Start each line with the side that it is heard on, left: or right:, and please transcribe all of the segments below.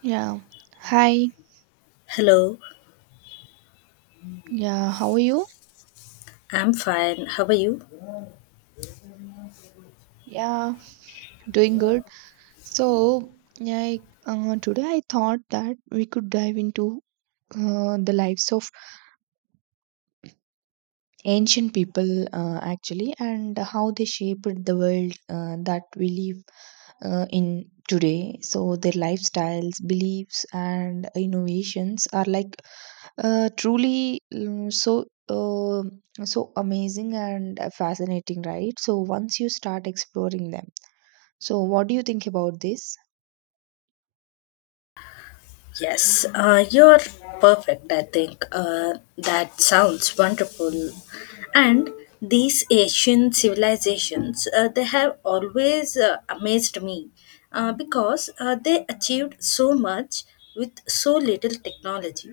right: Yeah. Hi.
left: Hello,
right: Yeah. How are you?
left: I'm fine. How are you?
right: Yeah. Doing good. So, Today I thought that we could dive into the lives of ancient people actually, and how they shaped the world that we live in today. So, their lifestyles, beliefs, and innovations are like truly so. So amazing and fascinating, right? So once you start exploring them. So, what do you think about this?
left: Yes, you're perfect, I think. That sounds wonderful. And these Asian civilizations, they have always amazed me because they achieved so much with so little technology.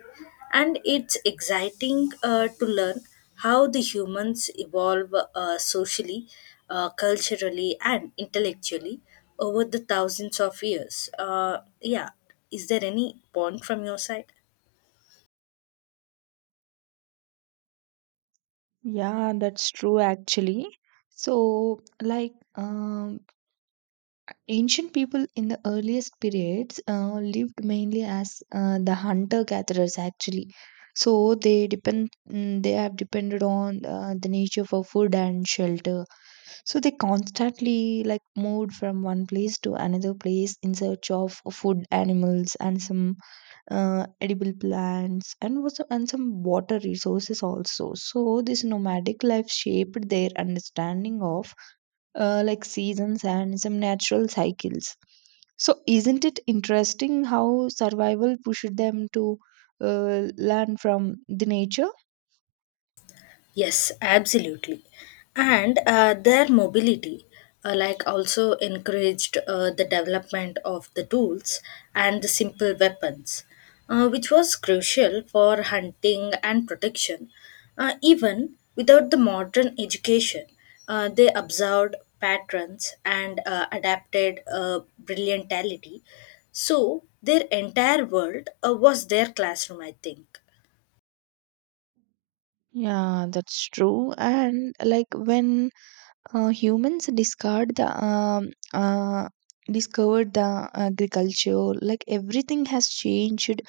left: And it's exciting to learn how the humans evolve socially, culturally, and intellectually over the thousands of years. Yeah, is there any point from your side?
right: Yeah, that's true actually. So, like, um, Ancient people in the earliest periods lived mainly as the hunter-gatherers actually. So they have depended on the nature for food and shelter. So they constantly like moved from one place to another place in search of food, animals, and some edible plants and some water resources also, so this nomadic life shaped their understanding of like seasons and some natural cycles. So isn't it interesting how survival pushed them to learn from the nature?
left: Yes, absolutely. And their mobility, like also encouraged the development of the tools and the simple weapons, which was crucial for hunting and protection. Even without the modern education, they observed patterns and adapted brilliantality. So their entire world was their classroom, I think.
right: Yeah, that's true. And like when humans discard the uh, discovered the agriculture, like everything has changed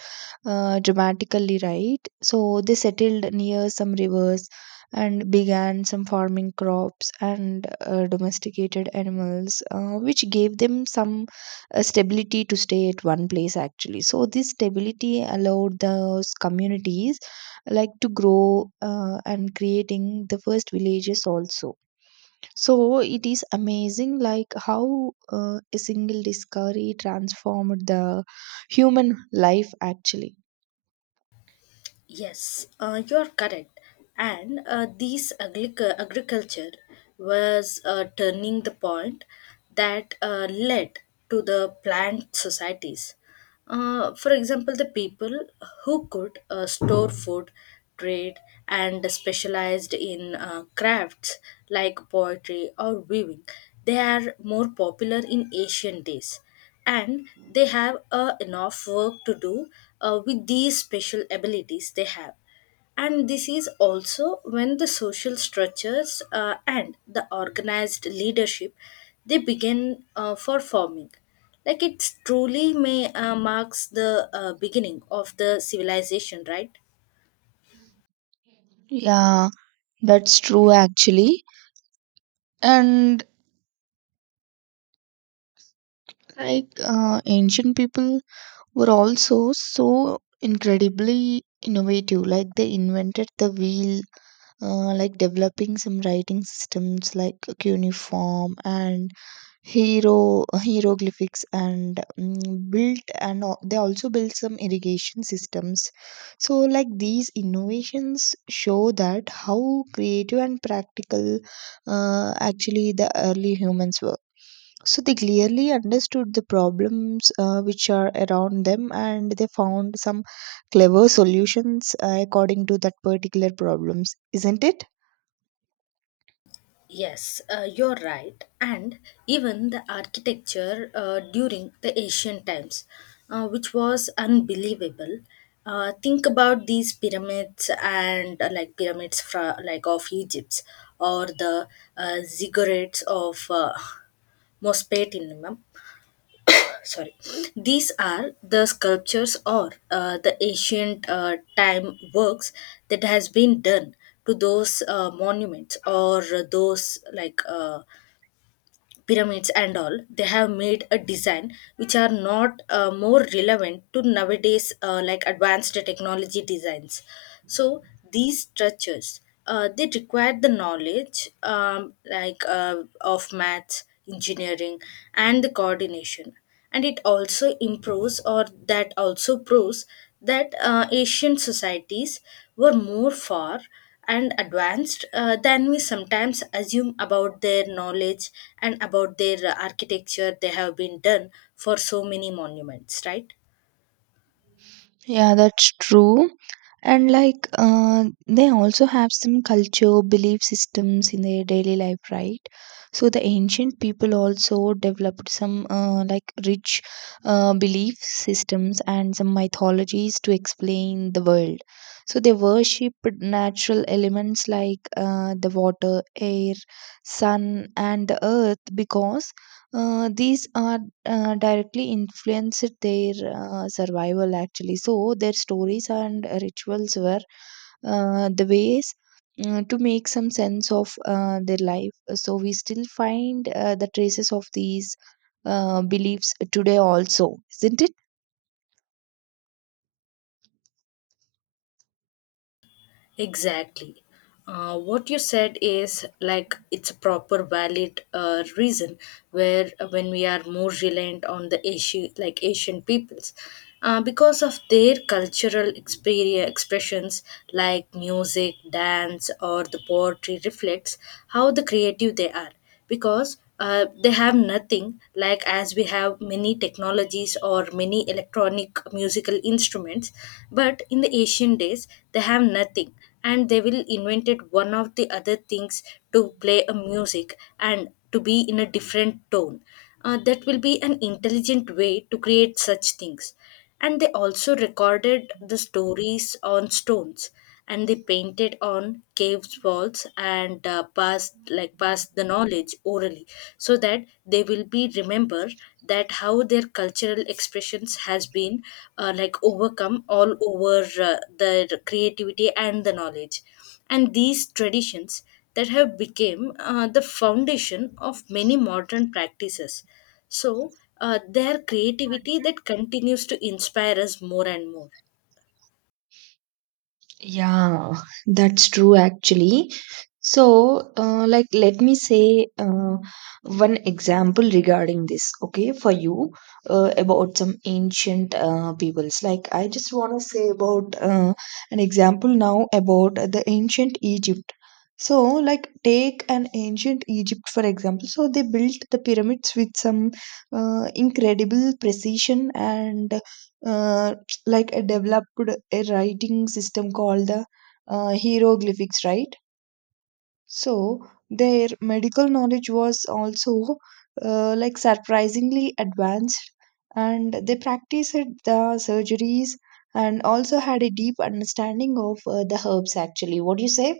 right: dramatically, right? So they settled near some rivers and began some farming crops and domesticated animals, which gave them some stability to stay at one place actually. So this stability allowed those communities like to grow and creating the first villages also. So it is amazing like how a single discovery transformed the human life actually.
left: Yes, you are correct. And these agriculture was turning the point that led to the plant societies. For example, the people who could store food, trade, and specialized in crafts like poetry or weaving, they are more popular in ancient days and they have enough work to do with these special abilities they have. And this is also when the social structures and the organized leadership they begin for forming. Like, it truly may marks the beginning of the civilization, right?
right: Yeah, that's true actually. And like ancient people were also so incredibly innovative. Like they invented the wheel, like developing some writing systems like cuneiform and hero hieroglyphics, and mm, built and al- they also built some irrigation systems. So like these innovations show that how creative and practical actually the early humans were. So they clearly understood the problems which are around them, and they found some clever solutions according to that particular problems, isn't it?
left: Yes, you're right. And even the architecture during the ancient times, which was unbelievable. Think about these pyramids and like pyramids like of Egypt, or the ziggurats of Mosfet in Imam. Sorry, these are the sculptures or the ancient time works that has been done to those monuments or those like. Pyramids and all, they have made a design which are not more relevant to nowadays like advanced technology designs. So these structures, they require the knowledge, like of maths, engineering, and the coordination. And it also improves, or that also proves that Asian societies were more far and advanced than we sometimes assume about their knowledge and about their architecture they have been done for so many monuments, right?
right: Yeah, that's true. And like they also have some culture, belief systems in their daily life, right? So the ancient people also developed some like rich belief systems and some mythologies to explain the world. So they worshipped natural elements like the water, air, sun, and the earth, because these are directly influenced their survival actually. So their stories and rituals were the ways to make some sense of their life. So we still find the traces of these beliefs today also, isn't it?
left: Exactly. What you said is like it's a proper valid reason where when we are more reliant on the like Asian peoples because of their cultural experience, expressions like music, dance or the poetry reflects how the creative they are, because they have nothing like as we have many technologies or many electronic musical instruments. But in the ancient days they have nothing, and they will invented one of the other things to play a music and to be in a different tone. Uh, that will be an intelligent way to create such things. And they also recorded the stories on stones, and they painted on caves walls and passed like passed the knowledge orally, so that they will be remember that how their cultural expressions has been like overcome all over their creativity and the knowledge. And these traditions that have become the foundation of many modern practices. So their creativity that continues to inspire us more and more.
right: Yeah, that's true actually. So, let me say one example regarding this, okay, for you about some ancient peoples. Like, I just want to say about an example now about the ancient Egypt. So, like, take an ancient Egypt for example. So, they built the pyramids with some incredible precision, and uh, like a developed a writing system called the hieroglyphics, right? So their medical knowledge was also like surprisingly advanced, and they practiced the surgeries and also had a deep understanding of the herbs actually. What do you say?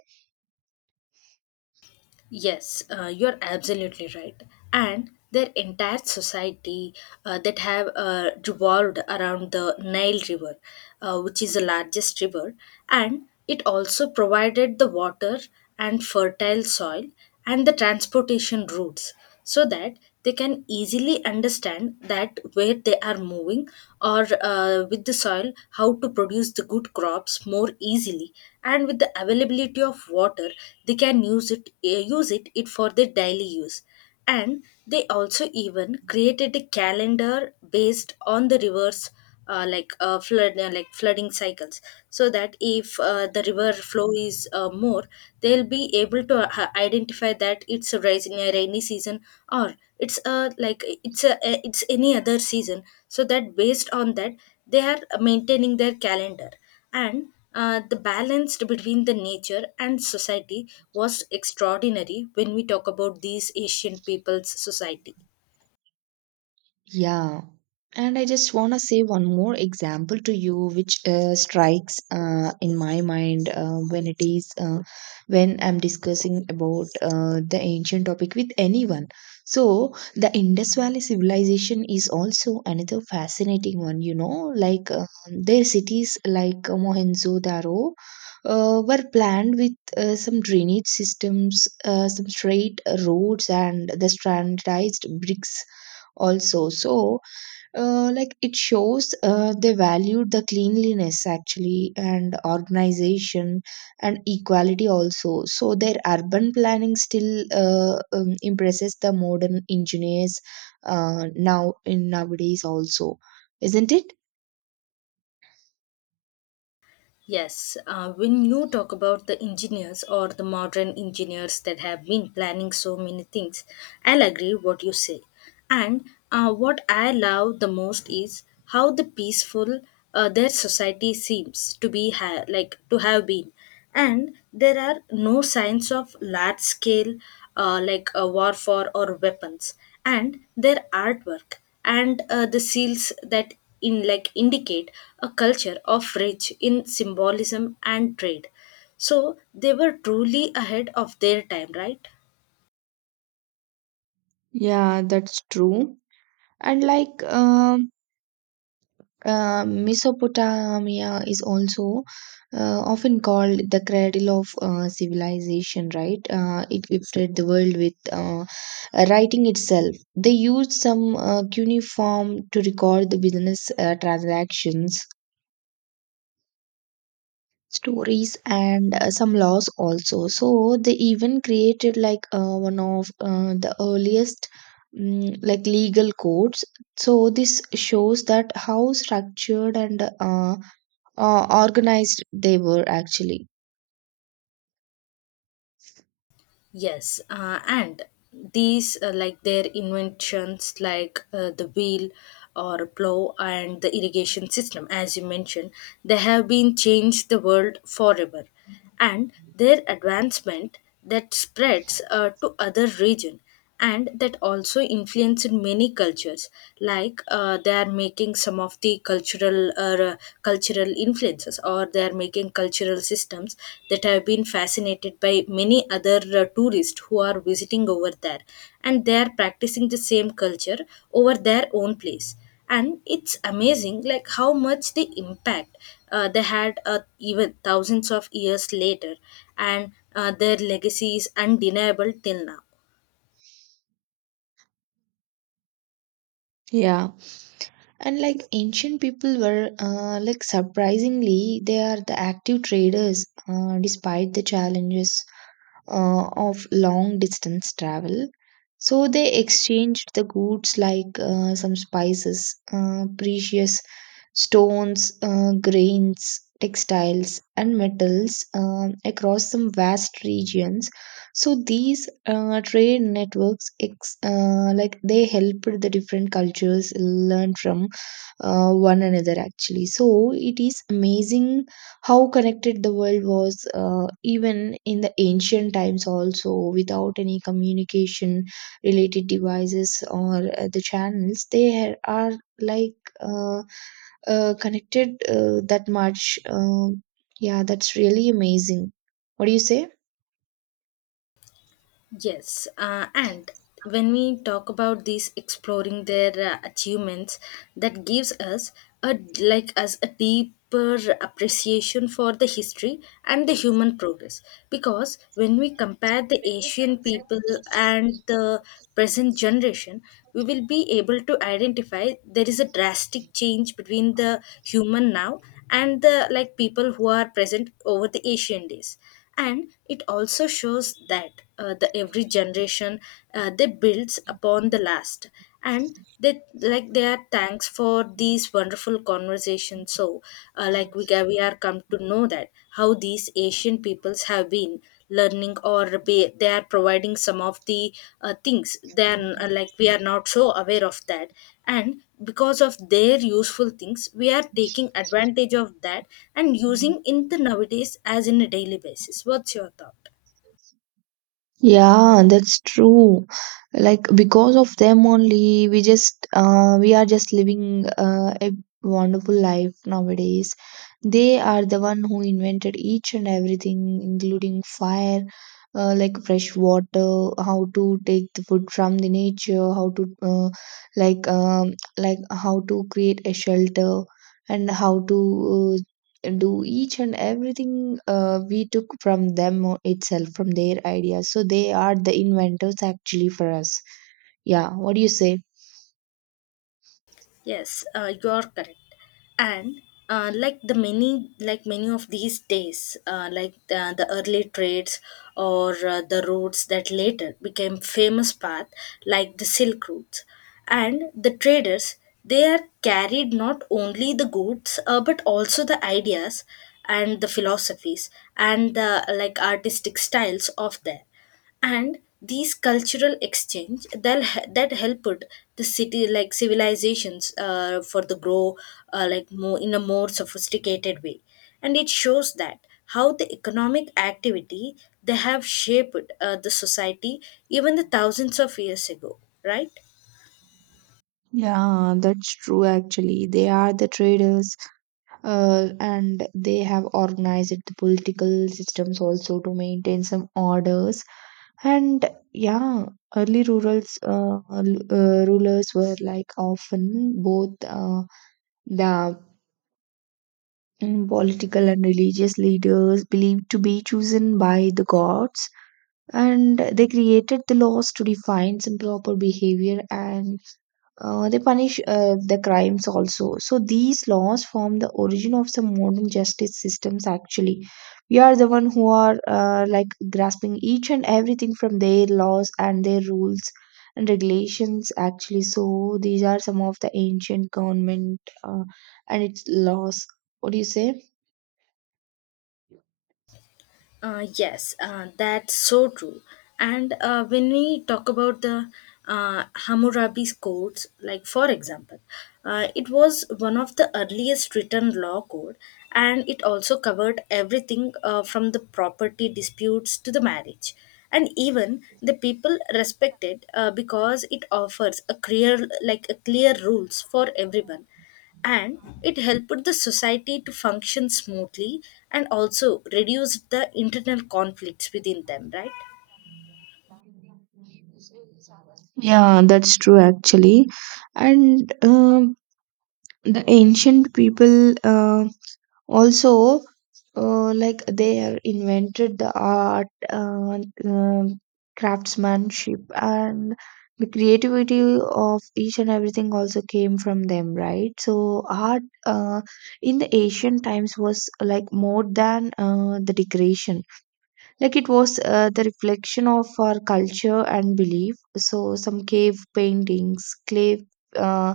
left: Yes, you're absolutely right. And their entire society that have revolved around the Nile River, which is the largest river, and it also provided the water and fertile soil and the transportation routes, so that they can easily understand that where they are moving, or with the soil how to produce the good crops more easily. And with the availability of water they can use it, it for their daily use. And they also even created a calendar based on the rivers like flood like flooding cycles, so that if the river flow is more, they'll be able to identify that it's a rising a rainy season, or it's a like it's it's any other season, so that based on that they are maintaining their calendar. And the balance between the nature and society was extraordinary when we talk about these ancient people's society.
right: Yeah. And I just want to say one more example to you, which strikes in my mind when it is when I'm discussing about the ancient topic with anyone. So the Indus Valley civilization is also another fascinating one. You know, like their cities like Mohenjo-daro were planned with some drainage systems, some straight roads, and the standardized bricks also. So like it shows they valued the cleanliness actually, and organization and equality also. So their urban planning still impresses the modern engineers now in nowadays also, isn't it?
left: Yes, when you talk about the engineers or the modern engineers that have been planning so many things, I'll agree what you say. And what I love the most is how the peaceful their society seems to like to have been, and there are no signs of large scale like warfare or weapons. And their artwork and the seals that in like indicate a culture of rich in symbolism and trade. So they were truly ahead of their time, right?
right: Yeah, that's true. And like Mesopotamia is also often called the cradle of civilization, right? It gifted the world with writing itself. They used some cuneiform to record the business transactions, stories, and some laws also. So they even created like one of the earliest, like legal codes. So this shows that how structured and organized they were actually.
left: Yes, and these like their inventions like the wheel or plow and the irrigation system, as you mentioned, they have been changed the world forever. And their advancement that spreads to other region, and that also influenced many cultures. Like they are making some of the cultural influences, or they are making cultural systems that have been fascinated by many other tourists who are visiting over there, and they are practicing the same culture over their own place. And it's amazing like how much the impact they had even thousands of years later. And their legacy is undeniable till now.
right: Yeah. And like ancient people were like surprisingly they are the active traders despite the challenges of long distance travel. So they exchanged the goods like some spices, precious stones, grains, textiles, and metals across some vast regions. So these trade networks like they helped the different cultures learn from one another actually. So it is amazing how connected the world was even in the ancient times also, without any communication related devices or the channels they ha- are like uh, connected that much. Yeah, that's really amazing. What do you say?
left: Yes, and when we talk about these exploring their achievements, that gives us a like us a deeper appreciation for the history and the human progress. Because when we compare the Asian people and the present generation, we will be able to identify there is a drastic change between the human now and the like people who are present over the Asian days. And it also shows that the every generation they builds upon the last, and they like they are thanks for these wonderful conversations. So like we are come to know that how these Asian peoples have been learning or be, they are providing some of the things, then like we are not so aware of that. And because of their useful things we are taking advantage of that and using in the nowadays as in a daily basis. What's your thought?
right: Yeah, that's true. Like because of them only, we are just living a wonderful life nowadays. They are the one who invented each and everything, including fire, like fresh water, how to take the food from the nature, how to like how to create a shelter, and how to uh, do each and everything. We took from them itself, from their ideas, so they are the inventors actually for us. Yeah, what do you say?
left: Yes, you are correct. And like like many of these days, like the early trades or the routes that later became famous path, like the Silk Routes, and the traders, they are carried not only the goods but also the ideas and the philosophies and the like artistic styles of there. And these cultural exchange that helped the city like civilizations for the grow like more in a more sophisticated way. And it shows that how the economic activity they have shaped the society even the thousands of years ago, right?
right: Yeah, that's true actually. They are the traders and they have organized the political systems also to maintain some orders. And yeah, early rulers were like often both the and political and religious leaders, believed to be chosen by the gods, and they created the laws to define some proper behavior, and they punish the crimes also. So these laws form the origin of some modern justice systems actually. We are the one who are like grasping each and everything from their laws and their rules and regulations actually. So these are some of the ancient government and its laws. What do you say?
left: Yes, that's so true. And when we talk about the Hammurabi's codes, like for example, it was one of the earliest written law code, and it also covered everything from the property disputes to the marriage. And even the people respected because it offers like a clear rules for everyone, and it helped the society to function smoothly and also reduced the internal conflicts within them, right?
right: Yeah, that's true actually. And The ancient people also like they have invented the art, um craftsmanship, and the creativity of each and everything also came from them, right? So art in the ancient times was like more than the decoration. Like it was the reflection of our culture and belief. So some cave paintings, clay uh,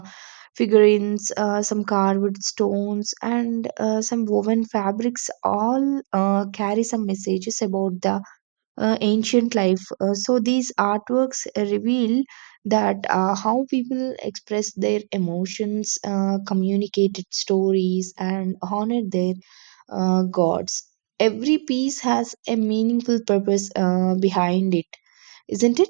right: figurines, some carved stones, and some woven fabrics all carry some messages about the ancient life. So these artworks reveal that how people express their emotions, communicated stories, and honor their gods. Every piece has a meaningful purpose behind it, isn't it?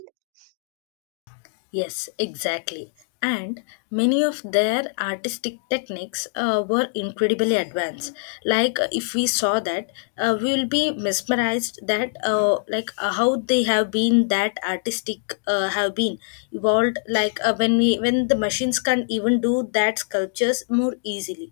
left: Yes, exactly. And many of their artistic techniques were incredibly advanced. Like if we saw that, we will be mesmerized that like how they have been that artistic have been evolved. Like when the machines can even do that sculptures more easily.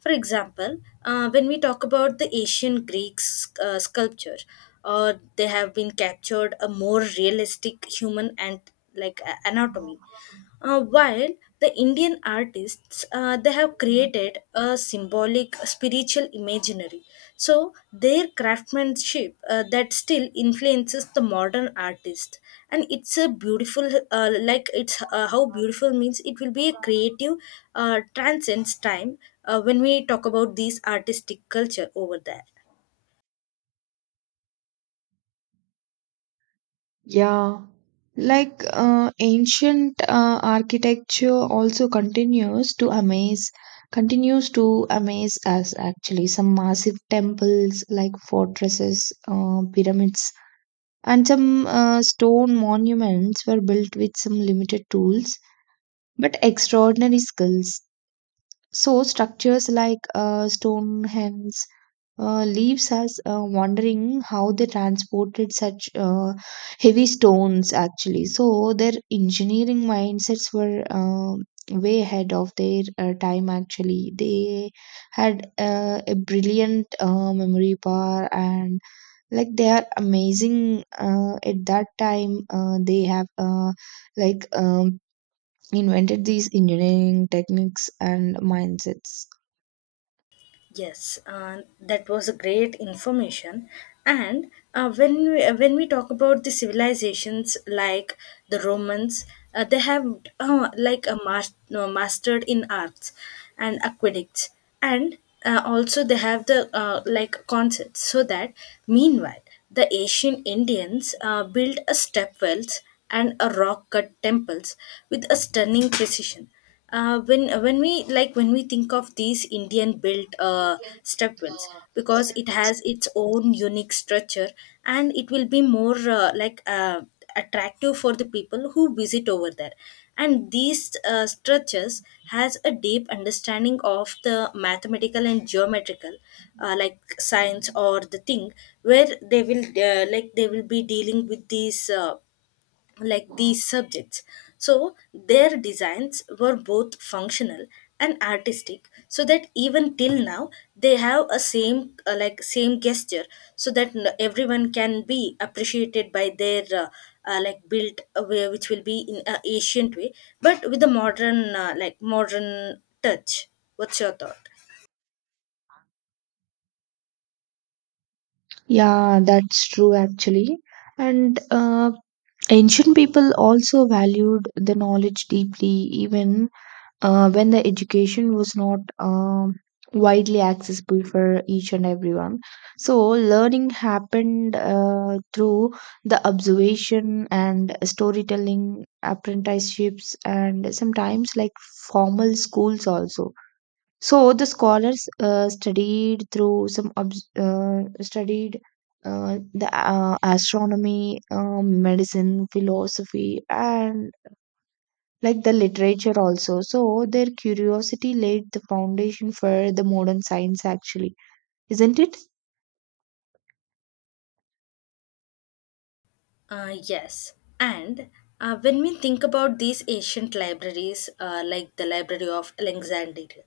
left: For example, when we talk about the ancient Greek sculpture, or they have been captured a more realistic human and like anatomy. While the Indian artists they have created a symbolic spiritual imaginary. So their craftsmanship that still influences the modern artist, and it's a beautiful like it's how beautiful means it will be a creative transcends time when we talk about these artistic culture over there.
right: Yeah, like ancient architecture also continues to amaze us actually. Some massive temples like fortresses, pyramids, and some stone monuments were built with some limited tools but extraordinary skills. So structures like Stonehenge leaves us wondering how they transported such heavy stones actually. So their engineering mindsets were way ahead of their time actually. They had a brilliant memory power, and like they are amazing at that time. They have like um, invented these engineering techniques and mindsets.
left: Yes, that was a great information. And when when we talk about the civilizations like the Romans, they have like a mas- no, mastered in arts and aqueducts, and also they have the like concepts. So that meanwhile, the ancient Indians built a step wells and a rock cut temples with a stunning precision. When we like when we think of these Indian built stepwells, because it has its own unique structure, and it will be more like attractive for the people who visit over there. And these structures has a deep understanding of the mathematical and geometrical like science or the thing where they will like they will be dealing with these like these subjects. So their designs were both functional and artistic so that even till now they have a same same gesture so that everyone can be appreciated by their built way which will be in a ancient way but with a modern modern touch. What's your thought?
right: Yeah, that's true actually. And ancient people also valued the knowledge deeply, even when the education was not widely accessible for each and everyone. So, learning happened through the observation and storytelling, apprenticeships, and sometimes like formal schools also. So the scholars studied through some obs- studied the astronomy, medicine, philosophy, and like the literature also. So their curiosity laid the foundation for the modern science, actually, isn't it?
left: Yes, and when we think about these ancient libraries, the Library of Alexandria,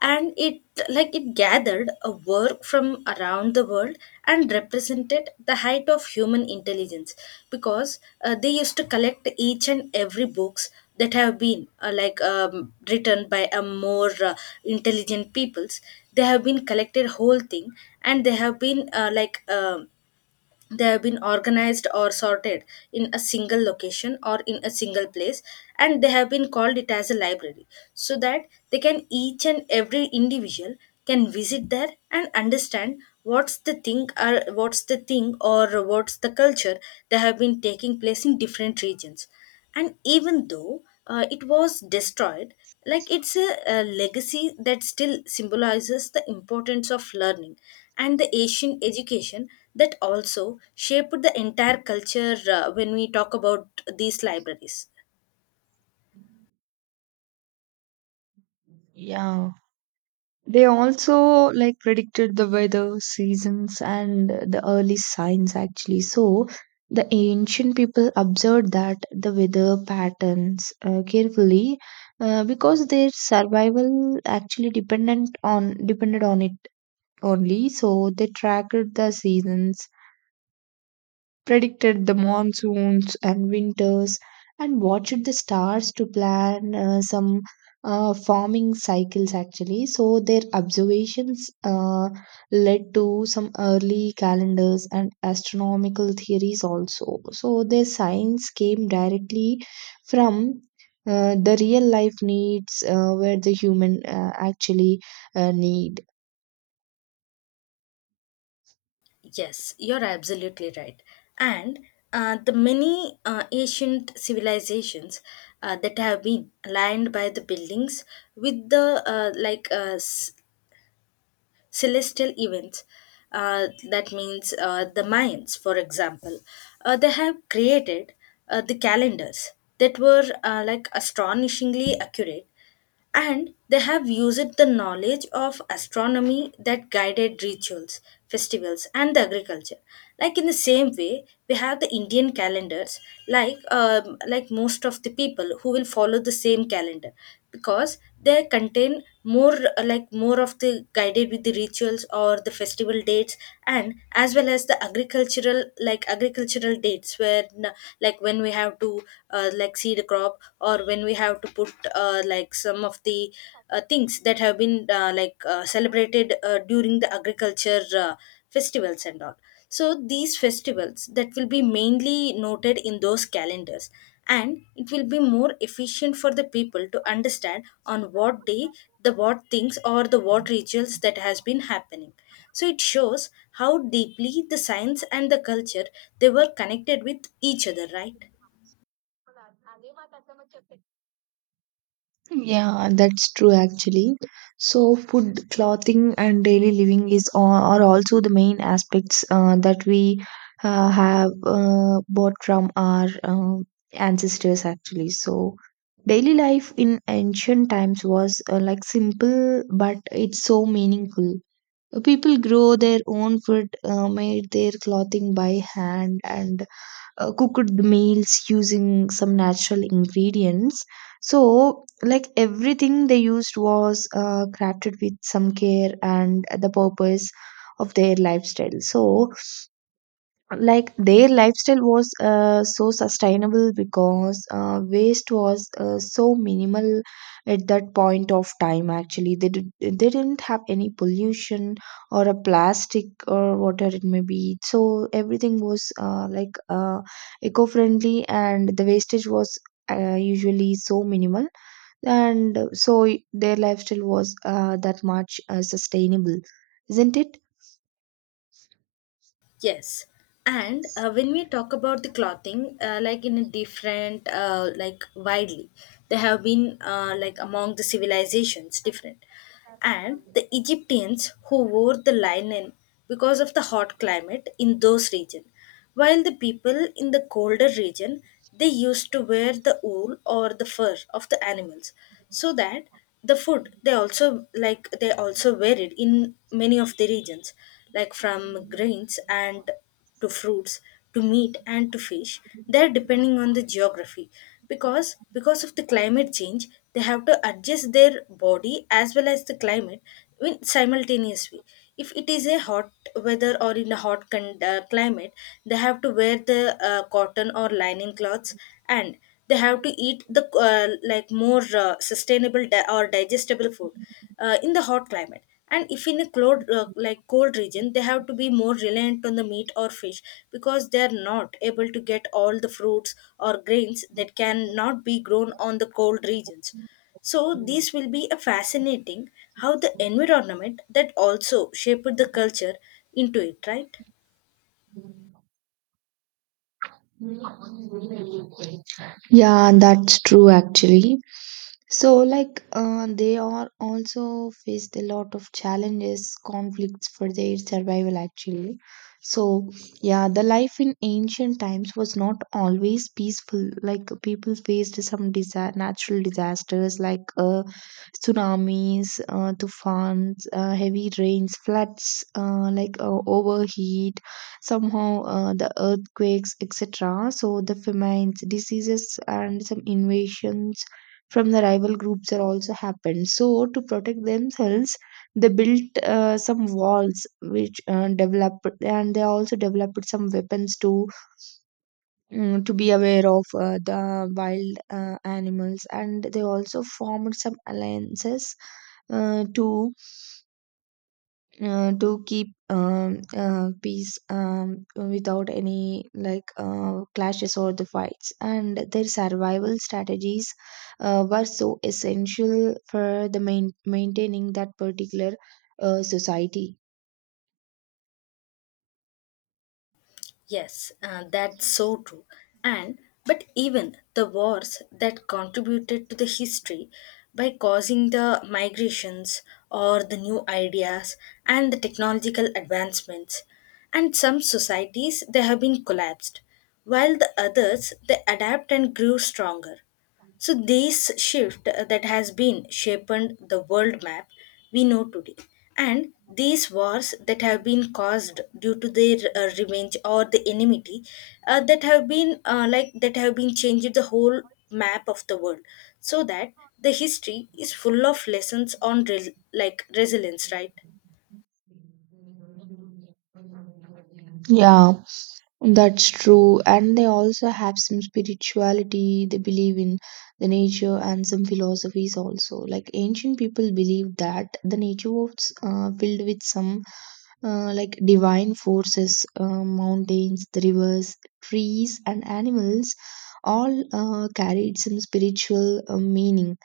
left: and it like it gathered a work from around the world and represented the height of human intelligence because they used to collect each and every books that have been written by a more intelligent peoples. They have been collected whole thing and they have been they have been organized or sorted in a single location or in a single place and they have been called it as a library so that they can each and every individual can visit there and understand what's the thing or what's the culture that have been taking place in different regions. And even though it was destroyed, like it's a legacy that still symbolizes the importance of learning and the asian education that also shaped the entire culture when we talk about these libraries.
right: Yeah. They also like predicted the weather, seasons, and the early signs actually. So the ancient people observed that the weather patterns carefully because their survival actually dependent on depended on it only. So they tracked the seasons, predicted the monsoons and winters, and watched the stars to plan some farming cycles actually. So their observations led to some early calendars and astronomical theories also. So their science came directly from the real life needs where the human actually need.
left: Yes, you're absolutely right. And the many ancient civilizations that have been aligned by the buildings with the celestial events. That means the Mayans, for example, they have created the calendars that were astonishingly accurate, and they have used the knowledge of astronomy that guided rituals, festivals and the agriculture, like in the same way we have the indian calendars, most of the people who will follow the same calendar because they contain more more of the guided with the rituals or the festival dates and as well as the agricultural agricultural dates where when we have to seed a crop or when we have to put some of the things that have been celebrated during the agriculture festivals and all, so these festivals that will be mainly noted in those calendars and it will be more efficient for the people to understand on what day the what things or the what rituals that has been happening. So it shows how deeply the science and the culture they were connected with each other, right?
right: Yeah, that's true actually. So, food, clothing, and daily living is all are also the main aspects that we have bought from our ancestors actually. So, daily life in ancient times was like simple, but it's so meaningful. People grow their own food, made their clothing by hand, and cooked meals using some natural ingredients. So like everything they used was crafted with some care and the purpose of their lifestyle. So like their lifestyle was so sustainable because waste was so minimal at that point of time. Actually they didn't have any pollution or a plastic or whatever it may be. So everything was eco-friendly and the wastage was usually so minimal, and so their lifestyle was that much sustainable, isn't it?
left: Yes. And when we talk about the clothing, like in a different, like widely, they have been among the civilizations different. And the Egyptians who wore the linen because of the hot climate in those regions. While the people in the colder region, they used to wear the wool or the fur of the animals so that the food they also like they also varied in many of the regions, like from grains and to fruits to meat and to fish, they're depending on the geography because of the climate change they have to adjust their body as well as the climate in simultaneous way. If it is a hot weather or in a hot climate, they have to wear the cotton or linen cloths, and they have to eat the uh, more sustainable di- or digestible food in the hot climate. And if in a cold region, they have to be more reliant on the meat or fish because they are not able to get all the fruits or grains that cannot be grown on the cold regions. So this will be a fascinating how the environment that also shaped the culture into it, right?
right: Yeah, that's true actually. So, they are also faced a lot of challenges, conflicts for their survival, actually. So, yeah, the life in ancient times was not always peaceful. Like, people faced some natural disasters like tsunamis, tufans, heavy rains, floods, overheat, somehow the earthquakes, etc. So, the famines, diseases, and some invasions from the rival groups are also happened. So to protect themselves they built some walls which developed, and they also developed some weapons to to be aware of the wild animals, and they also formed some alliances uh, to to keep peace without any clashes or the fights. And their survival strategies were so essential for the maintaining that particular society,
left: Yes, that's so true. And but even the wars that contributed to the history by causing the migrations or the new ideas and the technological advancements, and some societies they have been collapsed while the others they adapt and grew stronger. So this shift that has been shaped the world map we know today, and these wars that have been caused due to their revenge or the enmity that have been changed the whole map of the world, so that the history is full of lessons on resilience, right?
right: yeah. That's true. And they also have some spirituality. They believe in the nature and some philosophies also. Like ancient people believed that the nature was filled with some divine forces, mountains, the rivers, trees, and animals all carried some spiritual meaning.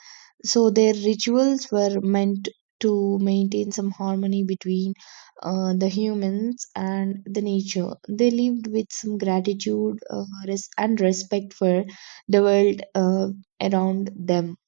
right: So their rituals were meant to maintain some harmony between the humans and the nature. They lived with some gratitude, and respect for the world around them.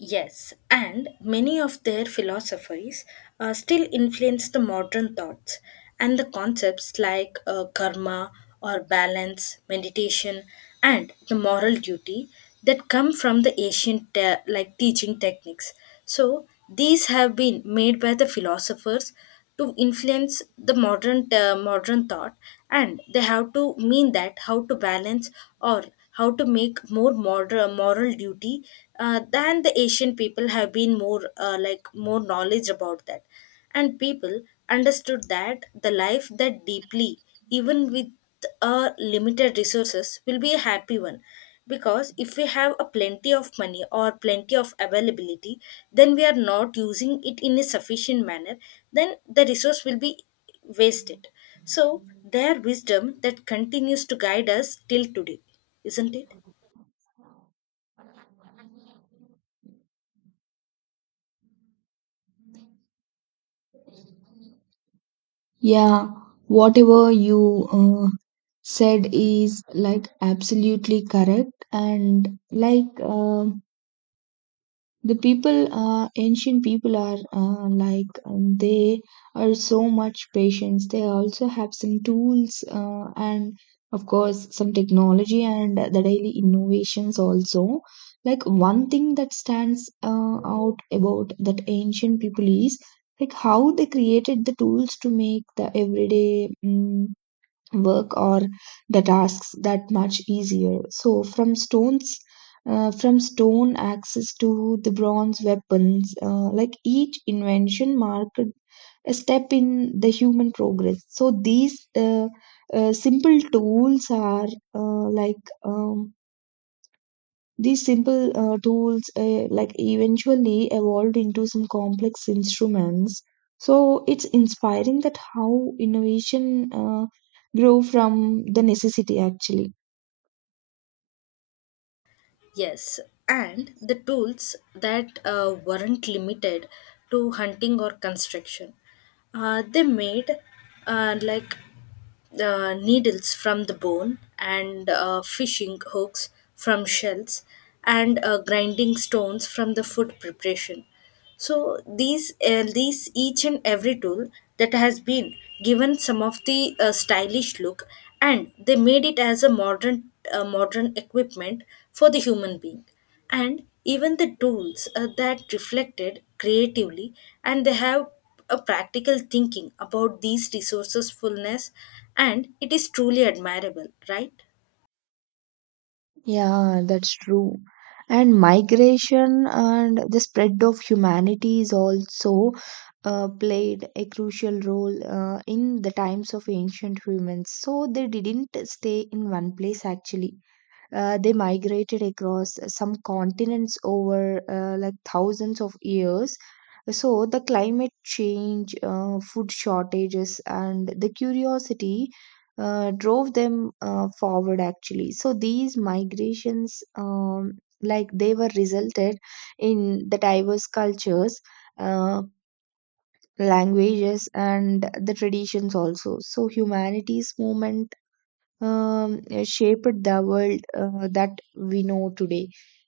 left: Yes, and many of their philosophies still influence the modern thoughts and the concepts like karma or balance, meditation, and the moral duty that come from the ancient teaching techniques. So these have been made by the philosophers to influence the modern modern thought, and they have to mean that how to balance or how to make more moral duty than the asian people have been more more knowledge about that. And people understood that the life that deeply, even with limited resources will be a happy one, because if we have a plenty of money or plenty of availability then we are not using it in a sufficient manner, then the resource will be wasted. So their wisdom that continues to guide us till today, isn't it?
right: Yeah, whatever you said is like absolutely correct. And the people, ancient people are, they are so much patience. They also have some tools and of course some technology and the daily innovations also. Like one thing that stands out about that ancient people is like how they created the tools to make the everyday work or the tasks that much easier. So from stones, from stone axes to the bronze weapons, like each invention marked a step in the human progress. So these simple tools are like um, these simple tools like eventually evolved into some complex instruments. So it's inspiring that how innovation grew from the necessity actually.
left: Yes, and the tools that weren't limited to hunting or construction. They made uh, like needles from the bone and fishing hooks from shells and grinding stones from the food preparation. So these each and every tool that has been given some of the stylish look, and they made it as a modern modern equipment for the human being, and even the tools that reflected creatively, and they have a practical thinking about these resources fullness, and it is truly admirable, right?
right: Yeah, that's true. And migration and the spread of humanity is also played a crucial role in the times of ancient humans. So they didn't stay in one place actually. They migrated across some continents over like thousands of years. So the climate change, food shortages, and the curiosity drove them forward actually. So these migrations, like they were resulted in the diverse cultures, uh, languages, and the traditions also. So humanity's movement um, shaped the world that we know today.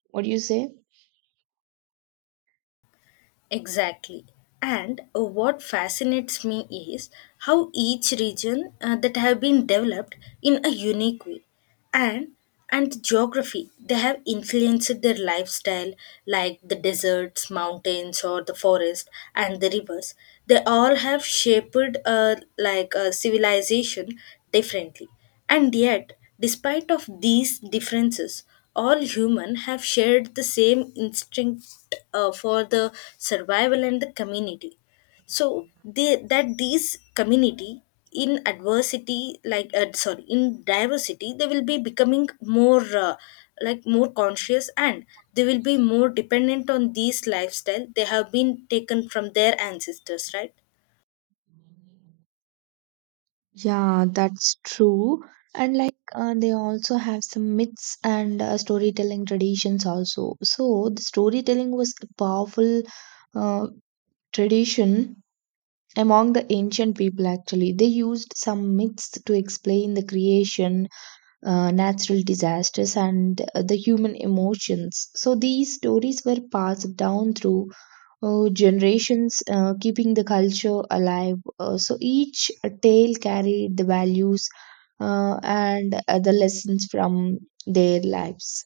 right: What do you say?
left: Exactly. And what fascinates me is how each region that have been developed in a unique way, and geography they have influenced their lifestyle, like the deserts, mountains or the forest and the rivers, they all have shaped a civilization differently. And yet, despite of these differences, all human have shared the same instinct for the survival and the community. So they, that these community in adversity, like sorry, in diversity, they will be becoming more more conscious, and they will be more dependent on these lifestyle they have been taken from their ancestors, right?
right: Yeah, that's true. And like they also have some myths and storytelling traditions also. So the storytelling was a powerful uh, tradition among the ancient people actually. They used some myths to explain the creation, natural disasters, and the human emotions. So these stories were passed down through generations, keeping the culture alive. So each tale carried the values and the lessons from their lives.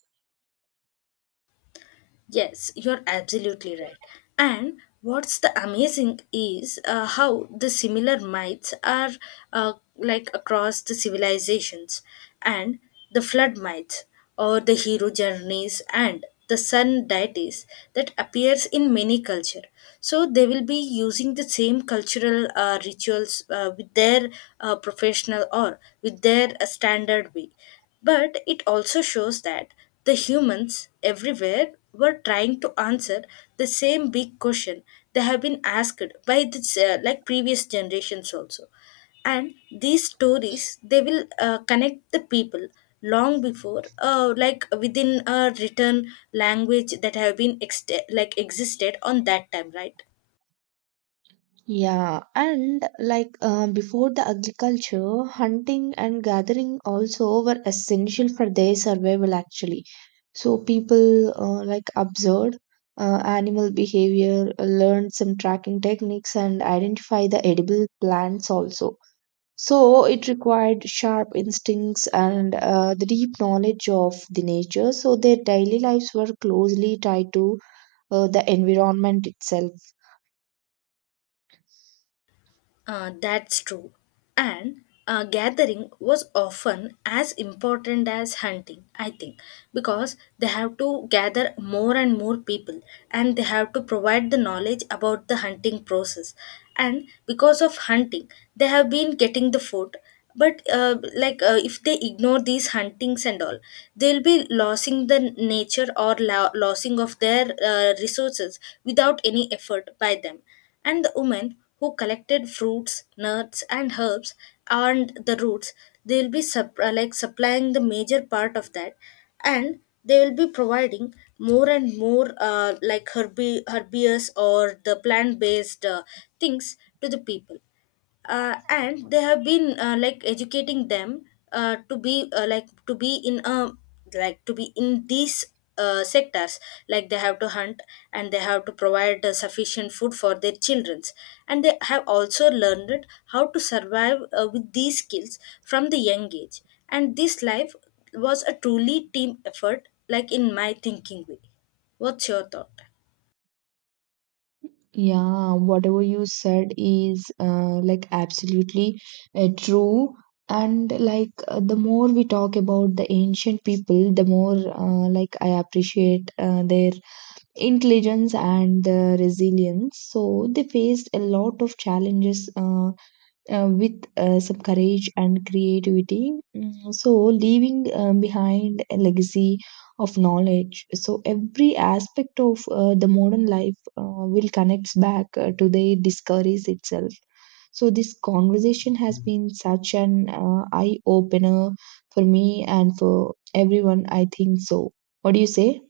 left: Yes, you're absolutely right. And what's the amazing is how the similar myths are across the civilizations, and the flood myths or the hero journeys and the sun deities that appears in many culture. So they will be using the same cultural rituals with their professional or with their standard way, but it also shows that the humans everywhere were trying to answer the same big question they have been asked by this, previous generations also. And these stories they will connect the people long before, within a written language that have been existed on that time, right?
right: Yeah, and like before the agriculture, hunting and gathering also were essential for their survival actually. So people like observed animal behavior, learned some tracking techniques, and identify the edible plants also. So it required sharp instincts and the deep knowledge of the nature. So their daily lives were closely tied to the environment itself.
left: That's true. And gathering was often as important as hunting, I think, because they have to gather more and more people and they have to provide the knowledge about the hunting process. And because of hunting, they have been getting the food. But if they ignore these huntings and all, they'll be losing the nature or losing of their resources without any effort by them. And the women who collected fruits, nuts, and herbs and the roots, they will be supplying the major part of that, and they will be providing more and more herbious or the plant based things to the people and they have been educating them to be like to be in a like to be in these sectors, like they have to hunt and they have to provide sufficient food for their childrens, and they have also learned how to survive with these skills from the young age. And this life was a truly team effort, like in my thinking way. What's your thought?
right: Yeah, whatever you said is like absolutely true. And like the more we talk about the ancient people, the more I appreciate their intelligence and the resilience. So they faced a lot of challenges with some courage and creativity. So, leaving behind a legacy of knowledge. So, every aspect of the modern life will connects back to the discoveries itself. So, this conversation has been such an eye opener for me and for everyone, I think so. What do you say?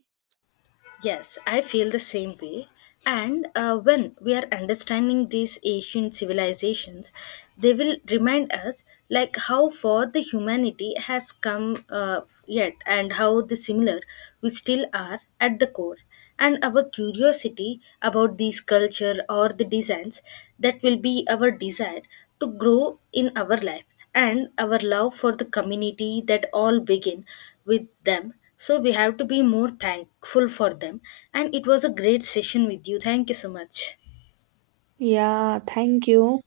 left: Yes, I feel the same way. And when we are understanding these ancient civilizations, they will remind us like how far the humanity has come yet, and how the similar we still are at the core, and our curiosity about these culture or the designs that will be our desire to grow in our life, and our love for the community that all begin with them. So we have to be more thankful for them, and it was a great session with you. Thank you so much.
right: Yeah, thank you.